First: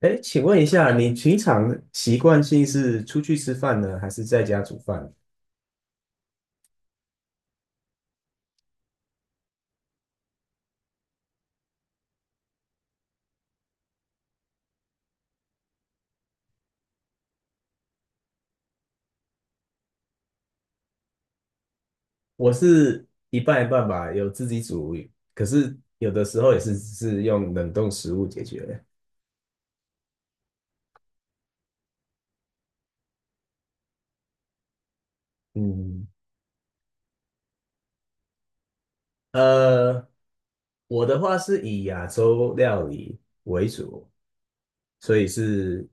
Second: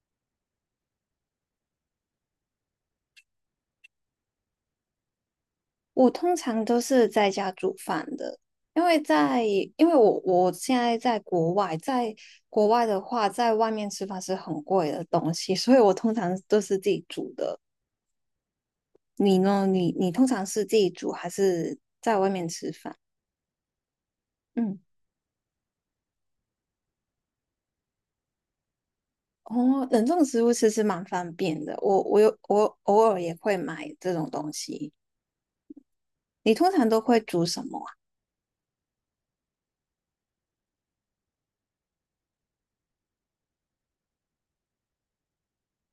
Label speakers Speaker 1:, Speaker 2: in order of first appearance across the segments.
Speaker 1: 哎，请问一下，你平常习惯性是出去吃饭呢，还是在家煮饭？
Speaker 2: 我通常都是在家煮饭的，因为在因为我现在在国外，在国外的话，在外面吃饭是很贵的东西，所以我通常都是自己煮的。你呢？你通常是自己煮还是
Speaker 1: 我是一半一半吧，有自己
Speaker 2: 嗯。
Speaker 1: 煮，可是有的时候也是用冷冻食物解决的。
Speaker 2: 哦，冷冻食物其实蛮方便的。我偶尔也会买这种东西。
Speaker 1: 嗯，
Speaker 2: 你通常都会煮什么？
Speaker 1: 呃，我的话是以亚洲料理为主，所以是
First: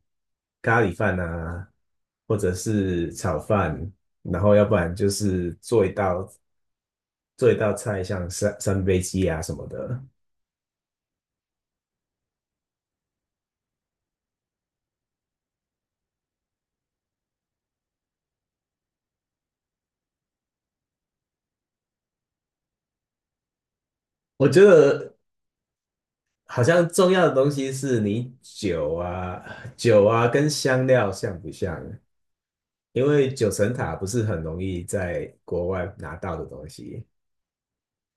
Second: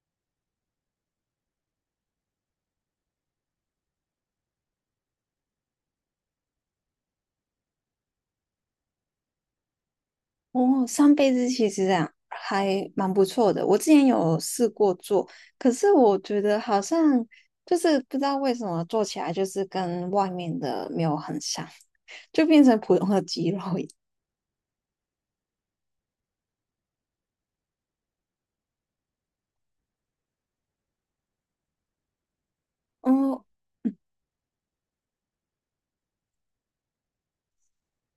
Speaker 1: 咖喱饭啊，或者是炒饭，然后要不然就是做一道菜，像三杯鸡啊什么的。
Speaker 2: 哦，上辈子其实啊还蛮不错的。我之前有试过做，可是我觉得好像就是不知道为什么做起来就是跟外面的没有很像，就变成普通的鸡肉一样。
Speaker 1: 我觉得好像重要的东西是你酒啊跟香料像不像？因为
Speaker 2: 哦，
Speaker 1: 九层塔不是很容易在国外拿到的东西。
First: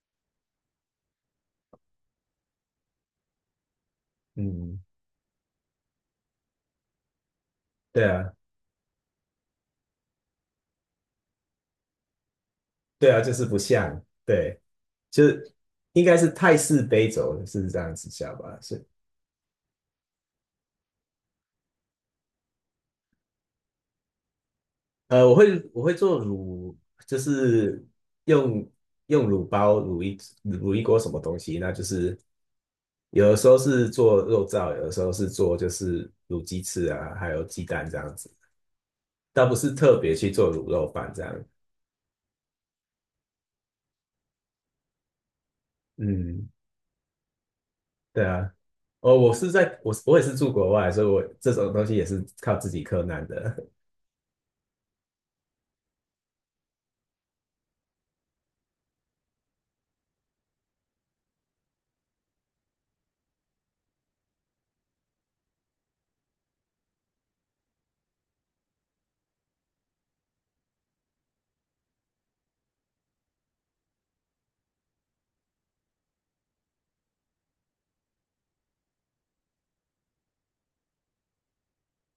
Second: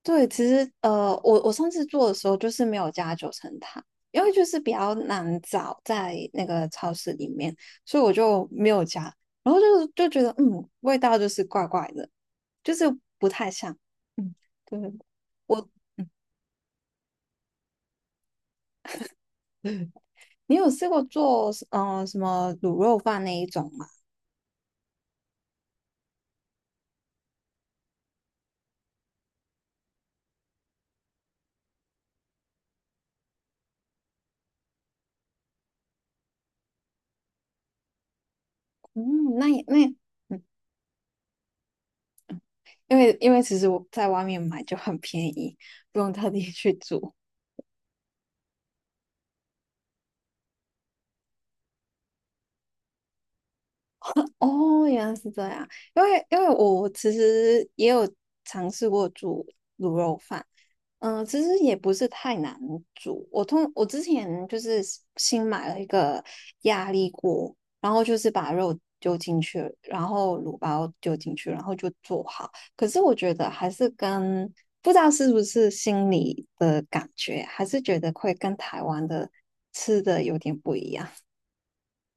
Speaker 2: 对，其实我上次做的时候就是没有加九层塔，因为就是比
Speaker 1: 嗯，
Speaker 2: 较难找在那个超市里面，所以
Speaker 1: 对
Speaker 2: 我
Speaker 1: 啊，
Speaker 2: 就没有加。然后就觉得嗯，味道就是怪怪的，就是
Speaker 1: 对啊，
Speaker 2: 不
Speaker 1: 就是
Speaker 2: 太
Speaker 1: 不
Speaker 2: 像。
Speaker 1: 像，
Speaker 2: 嗯，
Speaker 1: 对，
Speaker 2: 对，
Speaker 1: 就是
Speaker 2: 我
Speaker 1: 应该是泰式杯酒是这样子叫吧？是。
Speaker 2: 嗯，你有试过做什么卤肉饭那一种吗？
Speaker 1: 我会做卤，就是用用卤包卤一锅什么东西，那就是有的时候是做肉燥，有的时候是做就是卤鸡翅啊，还有鸡蛋这样子，
Speaker 2: 嗯，
Speaker 1: 倒
Speaker 2: 那
Speaker 1: 不
Speaker 2: 也
Speaker 1: 是
Speaker 2: 那也
Speaker 1: 特别去
Speaker 2: 嗯，
Speaker 1: 做卤肉饭这样。
Speaker 2: 因为其实我在外面买就很便宜，不用特地
Speaker 1: 嗯，
Speaker 2: 去煮。
Speaker 1: 对啊，哦，我也是住国外，所以我这种东西也是靠自己克难的。
Speaker 2: 哦，原来是这样。因为我其实也有尝试过煮卤肉饭，嗯、其实也不是太难煮。我之前就是新买了一个压力锅，然后就是把肉丢进去，然后卤包丢进去，然后就做好。可是我觉得还是跟不知道是不是心里的感觉，还是觉得会跟台湾的吃的有点不一样。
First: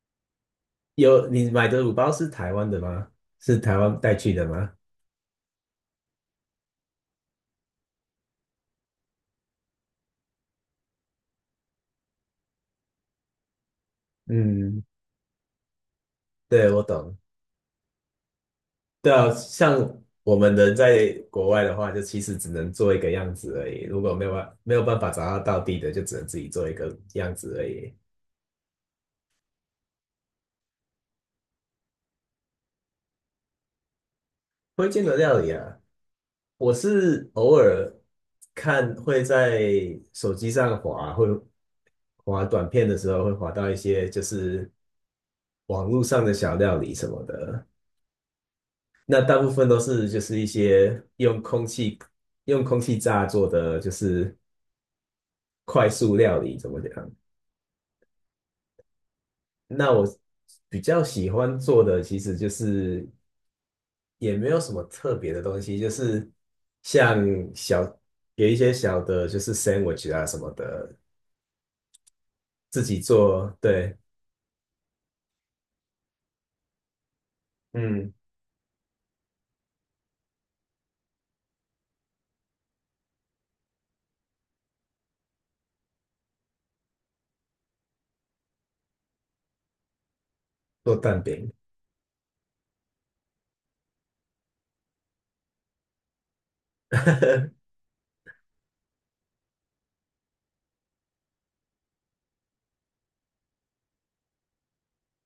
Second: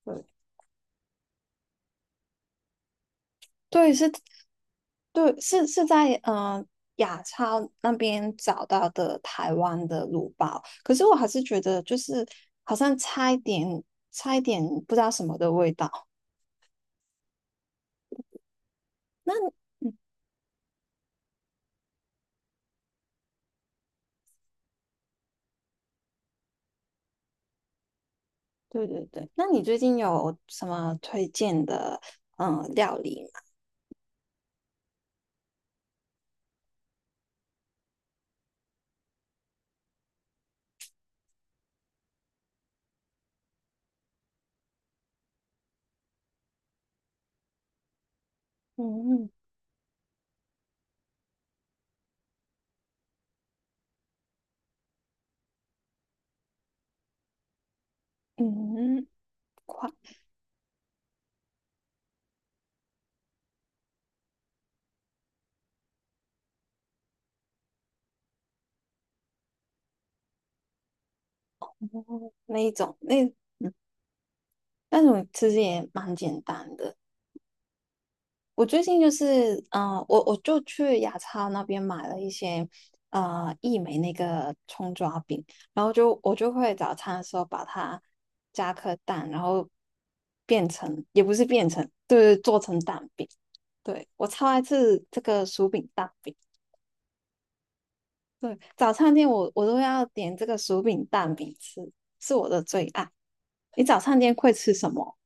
Speaker 2: 对，
Speaker 1: 你买的卤包是台湾的吗？是台
Speaker 2: 对，
Speaker 1: 湾带去的吗？
Speaker 2: 在嗯、雅超那边找到的台湾的卤包，可是我还是觉得就是好像差一点，差一点
Speaker 1: 嗯，
Speaker 2: 不知道什么的味道。
Speaker 1: 对，我懂。对啊，
Speaker 2: 那
Speaker 1: 像
Speaker 2: 嗯，
Speaker 1: 我们人在国外的话，就其实只能做一个样子而已。如果没有办法找到道地的，就只能自己做一个样子而已。
Speaker 2: 对对对，那你最近有什么推荐的料理吗？
Speaker 1: 推荐的料理啊，我是偶尔会在手机上滑，会滑短片的时候会滑到一些就是网络上的小料理什么的。那
Speaker 2: 嗯
Speaker 1: 大部分都是就是一些用空气炸做的，就是快速料理，怎么讲？
Speaker 2: 嗯，快
Speaker 1: 那我比较喜欢做的其实就是也没有什么特别的东西，就是像小，有一些小的，就是 sandwich 啊什么的，
Speaker 2: 那一
Speaker 1: 自
Speaker 2: 种
Speaker 1: 己
Speaker 2: 那
Speaker 1: 做，对，
Speaker 2: 那种其实也蛮简单的，
Speaker 1: 嗯，
Speaker 2: 我最近就是，我就去雅超那边买了一些，呃，益美那个葱抓饼，然后我就会早餐的时候把它加颗蛋，然后变
Speaker 1: 做
Speaker 2: 成，
Speaker 1: 蛋
Speaker 2: 也不是
Speaker 1: 饼。
Speaker 2: 变成，对，做成蛋饼。对，我超爱吃这个薯饼蛋饼，对，早餐店我都要点这个薯饼蛋饼吃，是我的最爱。你早餐店会吃什么？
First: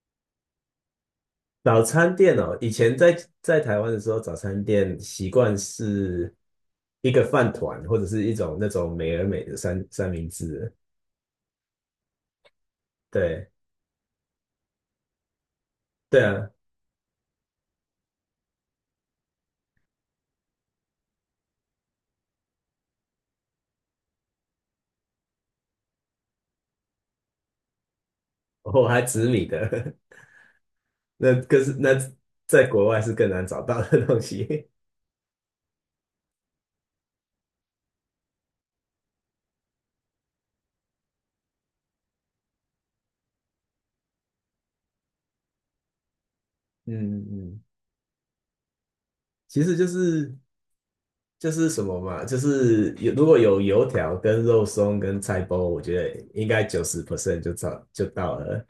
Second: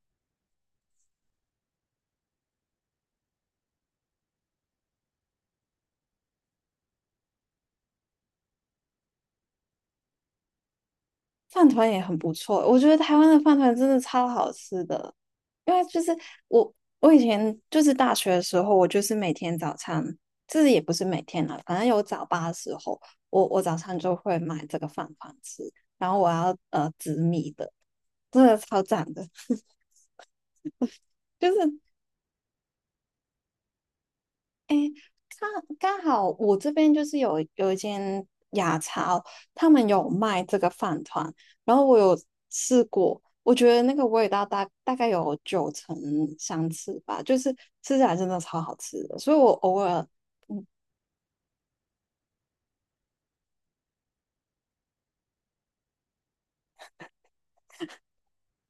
Speaker 1: 早餐店哦，以前在台湾的时候，早餐店习惯是一个饭团或者是一种那种美而美的三明治，
Speaker 2: 饭团也很不错，我觉得台湾的
Speaker 1: 对
Speaker 2: 饭团真的超好吃的。因为就是
Speaker 1: 对啊，
Speaker 2: 我，我以前就是大学的时候，我就是每天早餐，就是也不是每天啦，反正有早八的时候，我早餐就会买这个饭团吃，然后我要紫米的，真的超
Speaker 1: 我还
Speaker 2: 赞
Speaker 1: 紫
Speaker 2: 的，
Speaker 1: 米 的，
Speaker 2: 就
Speaker 1: 可是
Speaker 2: 是
Speaker 1: 那在国外是更难找到的东西。
Speaker 2: 刚刚好我这边就是有一间雅超，他们有卖这个饭团，然后我有试过，我觉得那个味道大概有九成相似吧，
Speaker 1: 嗯
Speaker 2: 就是
Speaker 1: 嗯，
Speaker 2: 吃起来真的超好吃的，所以我
Speaker 1: 其实
Speaker 2: 偶
Speaker 1: 就
Speaker 2: 尔，
Speaker 1: 是
Speaker 2: 嗯，
Speaker 1: 就是什么嘛，就是如果有油条跟肉松跟菜包，我觉得应该90% 就到了。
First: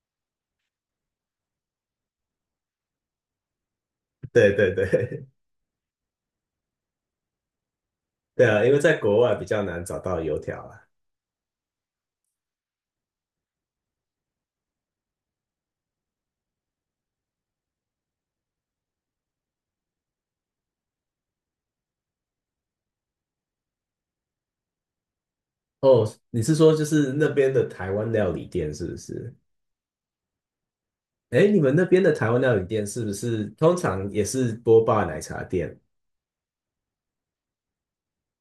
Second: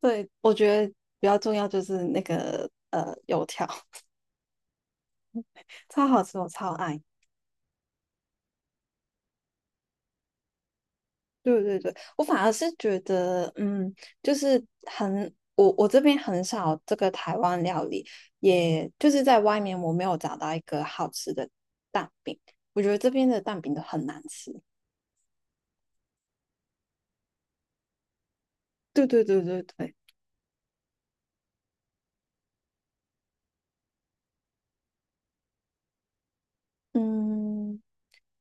Speaker 2: 对，我觉得比较重要就是那个油条，
Speaker 1: 对对对，
Speaker 2: 超好吃，我超爱。
Speaker 1: 对啊，因为在国外比较难找到油条啊。
Speaker 2: 对对对，我反而是觉得，嗯，就是很，我这边很少这个台湾料理，也就是在外面我没有找到一个好吃的蛋饼，我觉得这边的蛋饼都很难吃。
Speaker 1: 哦，你是说就是那边的台湾料理店是不
Speaker 2: 对对
Speaker 1: 是？
Speaker 2: 对对对，
Speaker 1: 哎，你们那边的台湾料理店是不是通常也是波霸奶茶店？
Speaker 2: 嗯，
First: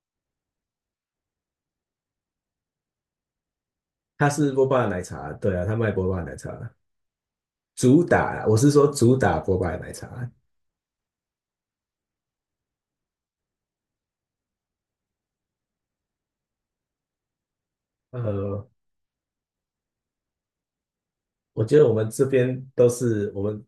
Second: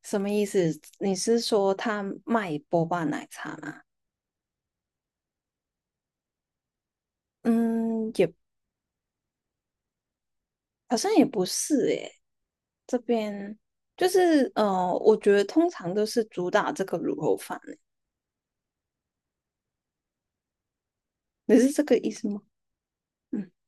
Speaker 2: 什么意思？你是说他卖波霸奶茶吗？
Speaker 1: 它是波霸奶茶，对啊，它卖波霸奶茶。主
Speaker 2: 嗯，也
Speaker 1: 打，我是说主打波霸奶茶。
Speaker 2: 好像也不是诶，这边就是我觉得通常都是主打这个卤肉饭，
Speaker 1: 呃，
Speaker 2: 你
Speaker 1: 我
Speaker 2: 是
Speaker 1: 觉
Speaker 2: 这
Speaker 1: 得我
Speaker 2: 个
Speaker 1: 们
Speaker 2: 意
Speaker 1: 这
Speaker 2: 思吗？
Speaker 1: 边都是我
Speaker 2: 嗯。
Speaker 1: 们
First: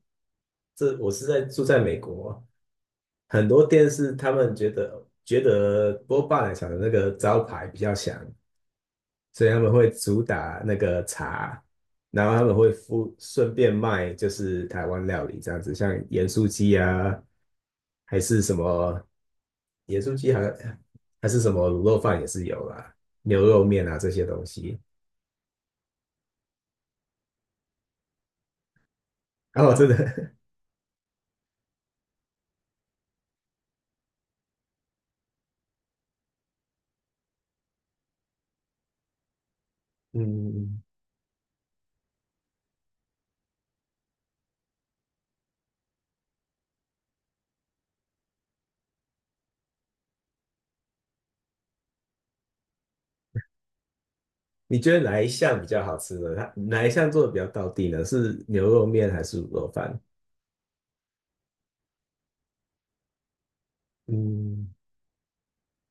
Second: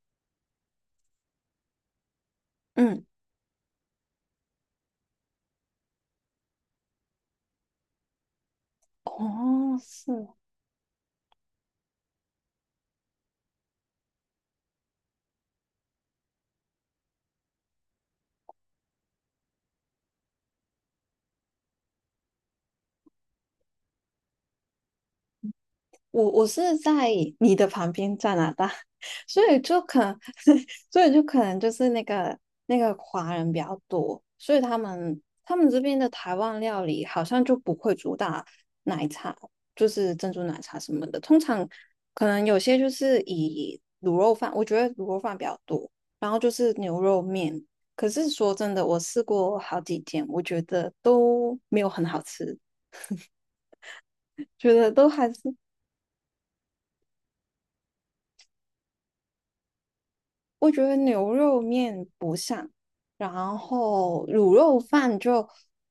Speaker 1: 这我住在美国，
Speaker 2: 嗯。
Speaker 1: 很多店是他们觉得波霸奶茶的那个招牌比较响，所以他们
Speaker 2: 哦，
Speaker 1: 会主
Speaker 2: 是
Speaker 1: 打那个茶，然后他们会顺便卖就是台湾料理这样子，像盐酥鸡啊，还是什么盐酥鸡好像，还是什么卤肉饭也是有啦，牛肉面啊这些东西。
Speaker 2: 我，我是在你的旁边加拿大，所以
Speaker 1: 然后
Speaker 2: 就
Speaker 1: 真
Speaker 2: 可能，
Speaker 1: 的。
Speaker 2: 所以就可能就是那个华人比较多，所以他们这边的台湾料理好像就不会主打奶茶，就是珍珠奶茶
Speaker 1: 嗯，
Speaker 2: 什么的，通常可能有些就是以卤肉饭，我觉得卤肉饭比较多，然后就是牛肉面。可是说真的，我试过好几间，我觉得都没有很好吃。觉
Speaker 1: 你觉
Speaker 2: 得
Speaker 1: 得
Speaker 2: 都
Speaker 1: 哪一
Speaker 2: 还是
Speaker 1: 项比较好吃呢？它哪一项做的比较到地呢？是牛肉面还是卤肉饭？
Speaker 2: 我觉得牛肉面不像，然后卤
Speaker 1: 嗯，
Speaker 2: 肉饭就，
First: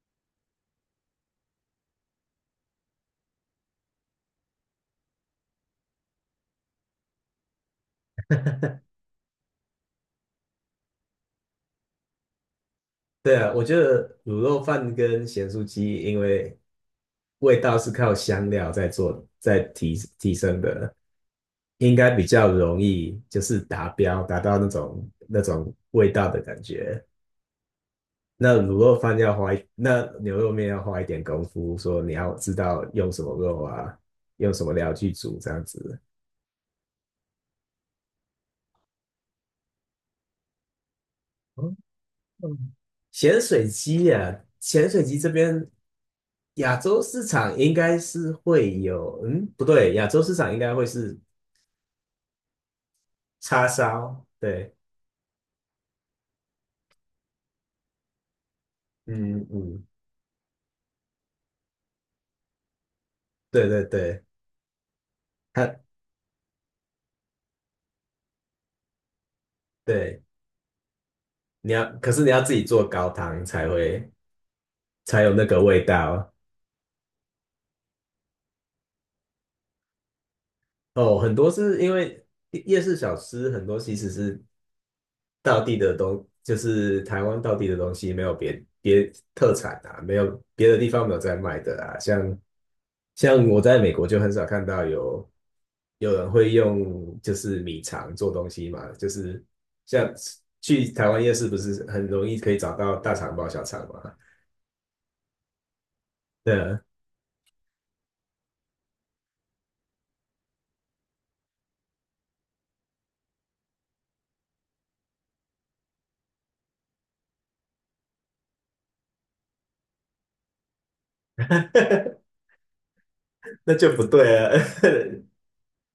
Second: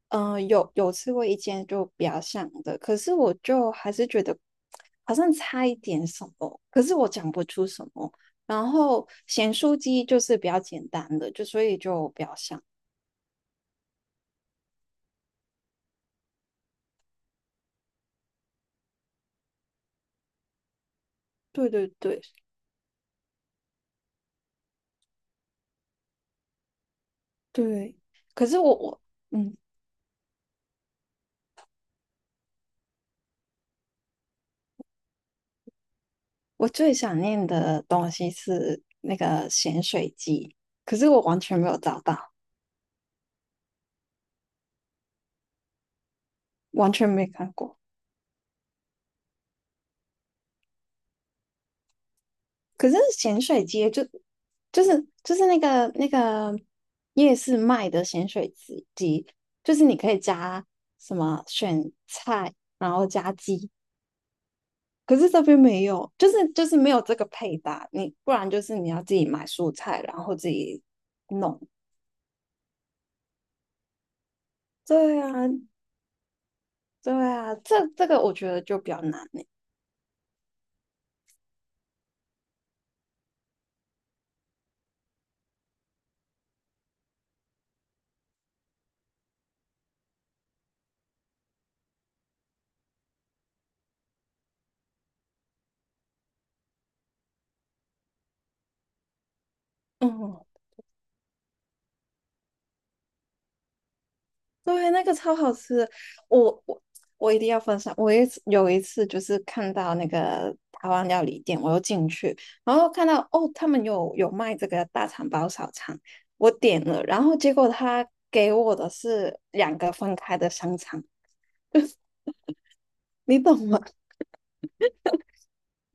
Speaker 2: 嗯、有有吃过一间就比较像的，可是我就还是觉得好像差一点什么，可是我讲不出什么。然后咸酥鸡就是比较简单的，就所以就比较像。
Speaker 1: 对啊，我觉得卤肉饭跟咸酥鸡，因为味道是靠香料在做，在提升的，
Speaker 2: 对对
Speaker 1: 应该
Speaker 2: 对
Speaker 1: 比较容易就是达标，达到那种味道的感觉。
Speaker 2: 对，可是我我嗯，
Speaker 1: 那牛肉面要花一点功夫，说你要知道用什么肉啊，用什么料去煮这样子。
Speaker 2: 我最想念的东西是那个咸水鸡，可是我完全没有找到，
Speaker 1: 嗯，咸水鸡这边亚
Speaker 2: 完
Speaker 1: 洲
Speaker 2: 全
Speaker 1: 市
Speaker 2: 没看
Speaker 1: 场应
Speaker 2: 过。
Speaker 1: 该是会有，嗯，不对，亚洲市场应该会是
Speaker 2: 可是咸水
Speaker 1: 叉
Speaker 2: 鸡就
Speaker 1: 烧，对，
Speaker 2: 就是那个夜市卖的咸水鸡鸡，
Speaker 1: 嗯
Speaker 2: 就是
Speaker 1: 嗯，
Speaker 2: 你可以加什么选菜，然后加
Speaker 1: 对
Speaker 2: 鸡。
Speaker 1: 对对，
Speaker 2: 可是这边
Speaker 1: 它
Speaker 2: 没有，就是没有这个配搭，你不然就是你要自己买蔬菜，然
Speaker 1: 对，
Speaker 2: 后自己弄。
Speaker 1: 你要，可是你要自己做高汤
Speaker 2: 对
Speaker 1: 才
Speaker 2: 啊，
Speaker 1: 有那个味道
Speaker 2: 对啊，这个我觉得就比较难呢。
Speaker 1: 哦。很多是因为夜市小吃很多其实是道地的东，就是台湾道地的东西，没有别特产啊，没有别的地方没有在卖的啊。像我在美国就很少看到有人会用就是米肠做东西嘛，就是像
Speaker 2: 嗯。
Speaker 1: 去台湾夜市不是很容易可以找到大肠包小肠嘛？
Speaker 2: 对，那个超好吃，
Speaker 1: 对
Speaker 2: 我
Speaker 1: 啊，
Speaker 2: 我我一定要分享。我一次有一次就是看到那个台湾料理店，我又进去，然后看到哦，他们有卖这个大肠包小肠，我点了，然后结果他给我的是两个分开的香肠，你懂
Speaker 1: 那
Speaker 2: 吗？
Speaker 1: 就不对啊，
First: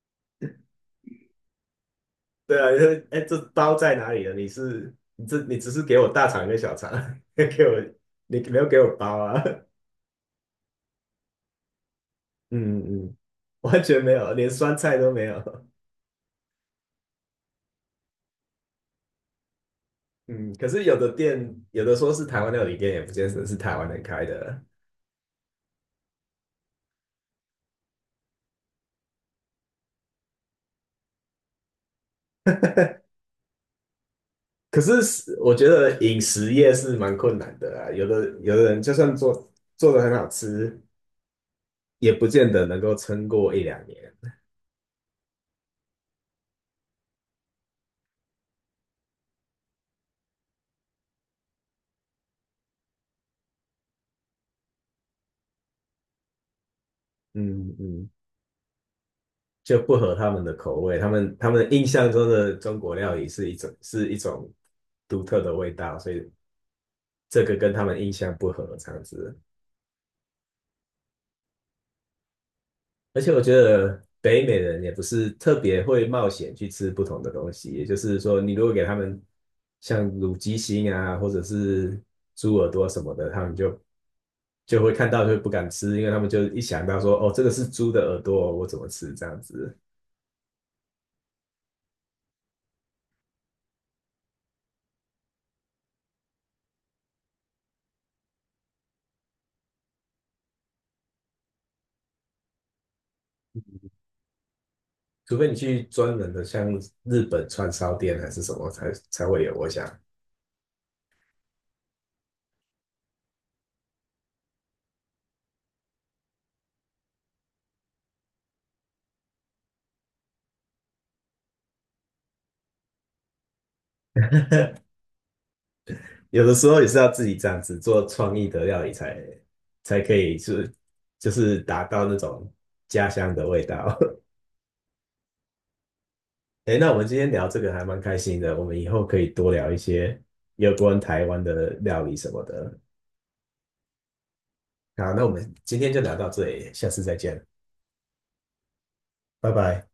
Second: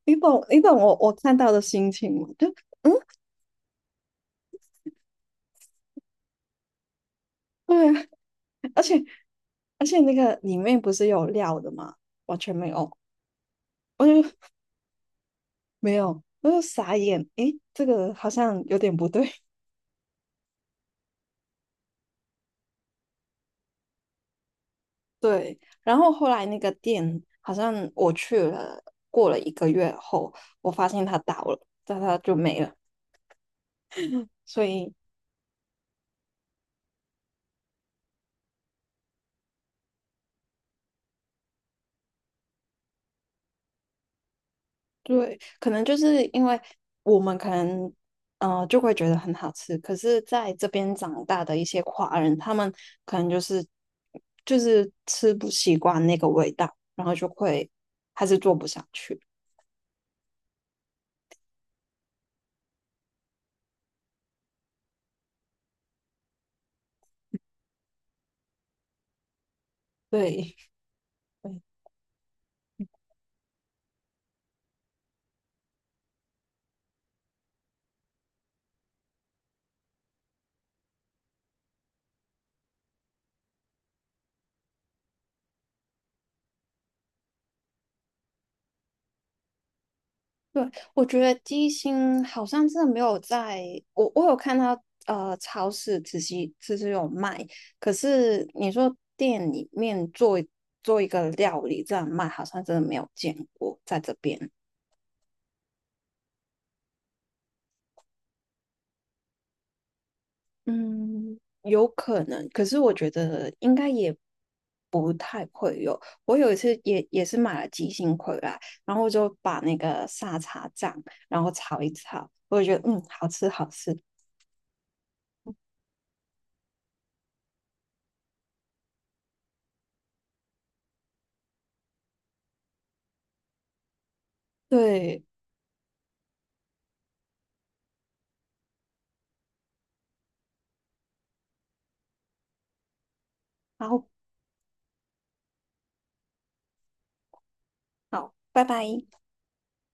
Speaker 2: 你懂我看到的心情吗？就
Speaker 1: 对啊，你说哎，这包在哪里了？你只是给我大肠跟小肠，给我
Speaker 2: 对啊，
Speaker 1: 你没有给
Speaker 2: 而
Speaker 1: 我
Speaker 2: 且
Speaker 1: 包啊？
Speaker 2: 而且那个里面不是有料的吗？完全没有，
Speaker 1: 嗯嗯，完全
Speaker 2: 我
Speaker 1: 没
Speaker 2: 就
Speaker 1: 有，连酸菜都没有。
Speaker 2: 没有，我就傻眼，诶，这个好像有点不对。
Speaker 1: 嗯，可是有的店，有的说是台湾料理店，也不见得是台湾人开的。
Speaker 2: 对，然后后来那个店好像我去了，过了一个月后，我发现它倒了，但它就没了。所
Speaker 1: 可
Speaker 2: 以
Speaker 1: 是是我觉得饮食业是蛮困难的啊，有的人就算做的很好吃，也不见得能够撑过一两年。
Speaker 2: 对，可能就是因为我们可能就会觉得很好吃，可是在这边长大的一些华人，他们可能就是吃不习惯那个味道，然后就会
Speaker 1: 嗯嗯，
Speaker 2: 还是做不下去。
Speaker 1: 就不合他们的口味，他们印象中的中国料理是一种独特的味道，所以这个跟他们印象不合，这样子。
Speaker 2: 对，
Speaker 1: 而且我觉得北美人也不是特别会冒险去吃不同的东西，也就是说，你如果给他们像卤鸡心啊，或者是猪耳朵什么的，他们就会看到就不敢吃，因为他们就一想到说，哦，这个是猪的耳朵，我怎么吃这样子？
Speaker 2: 对，我觉得低心好像真的没有在，我我有看到超市只是有卖，可是你说店里面做一个料理这样卖，好像真的没有见过在这边。
Speaker 1: 除非你去专门的像日本串烧店还是什么才会有，我想
Speaker 2: 嗯，有可能，可是我觉得应该也不太会有。我有一次也是买了鸡心回来，然后我就把那个沙茶酱，然后炒一炒，我就觉得嗯好吃好吃，
Speaker 1: 有的时候也是要自己这样子做创意的料理才可以就是达到那种家乡的味道。
Speaker 2: 对。
Speaker 1: 哎，那我们今天聊这个还蛮开心的，我们以后可以多聊一些有关台湾的料理什么的。
Speaker 2: 然后。
Speaker 1: 好，那我们今天就聊到这里，下次再见，
Speaker 2: 好，拜拜。
Speaker 1: 拜拜。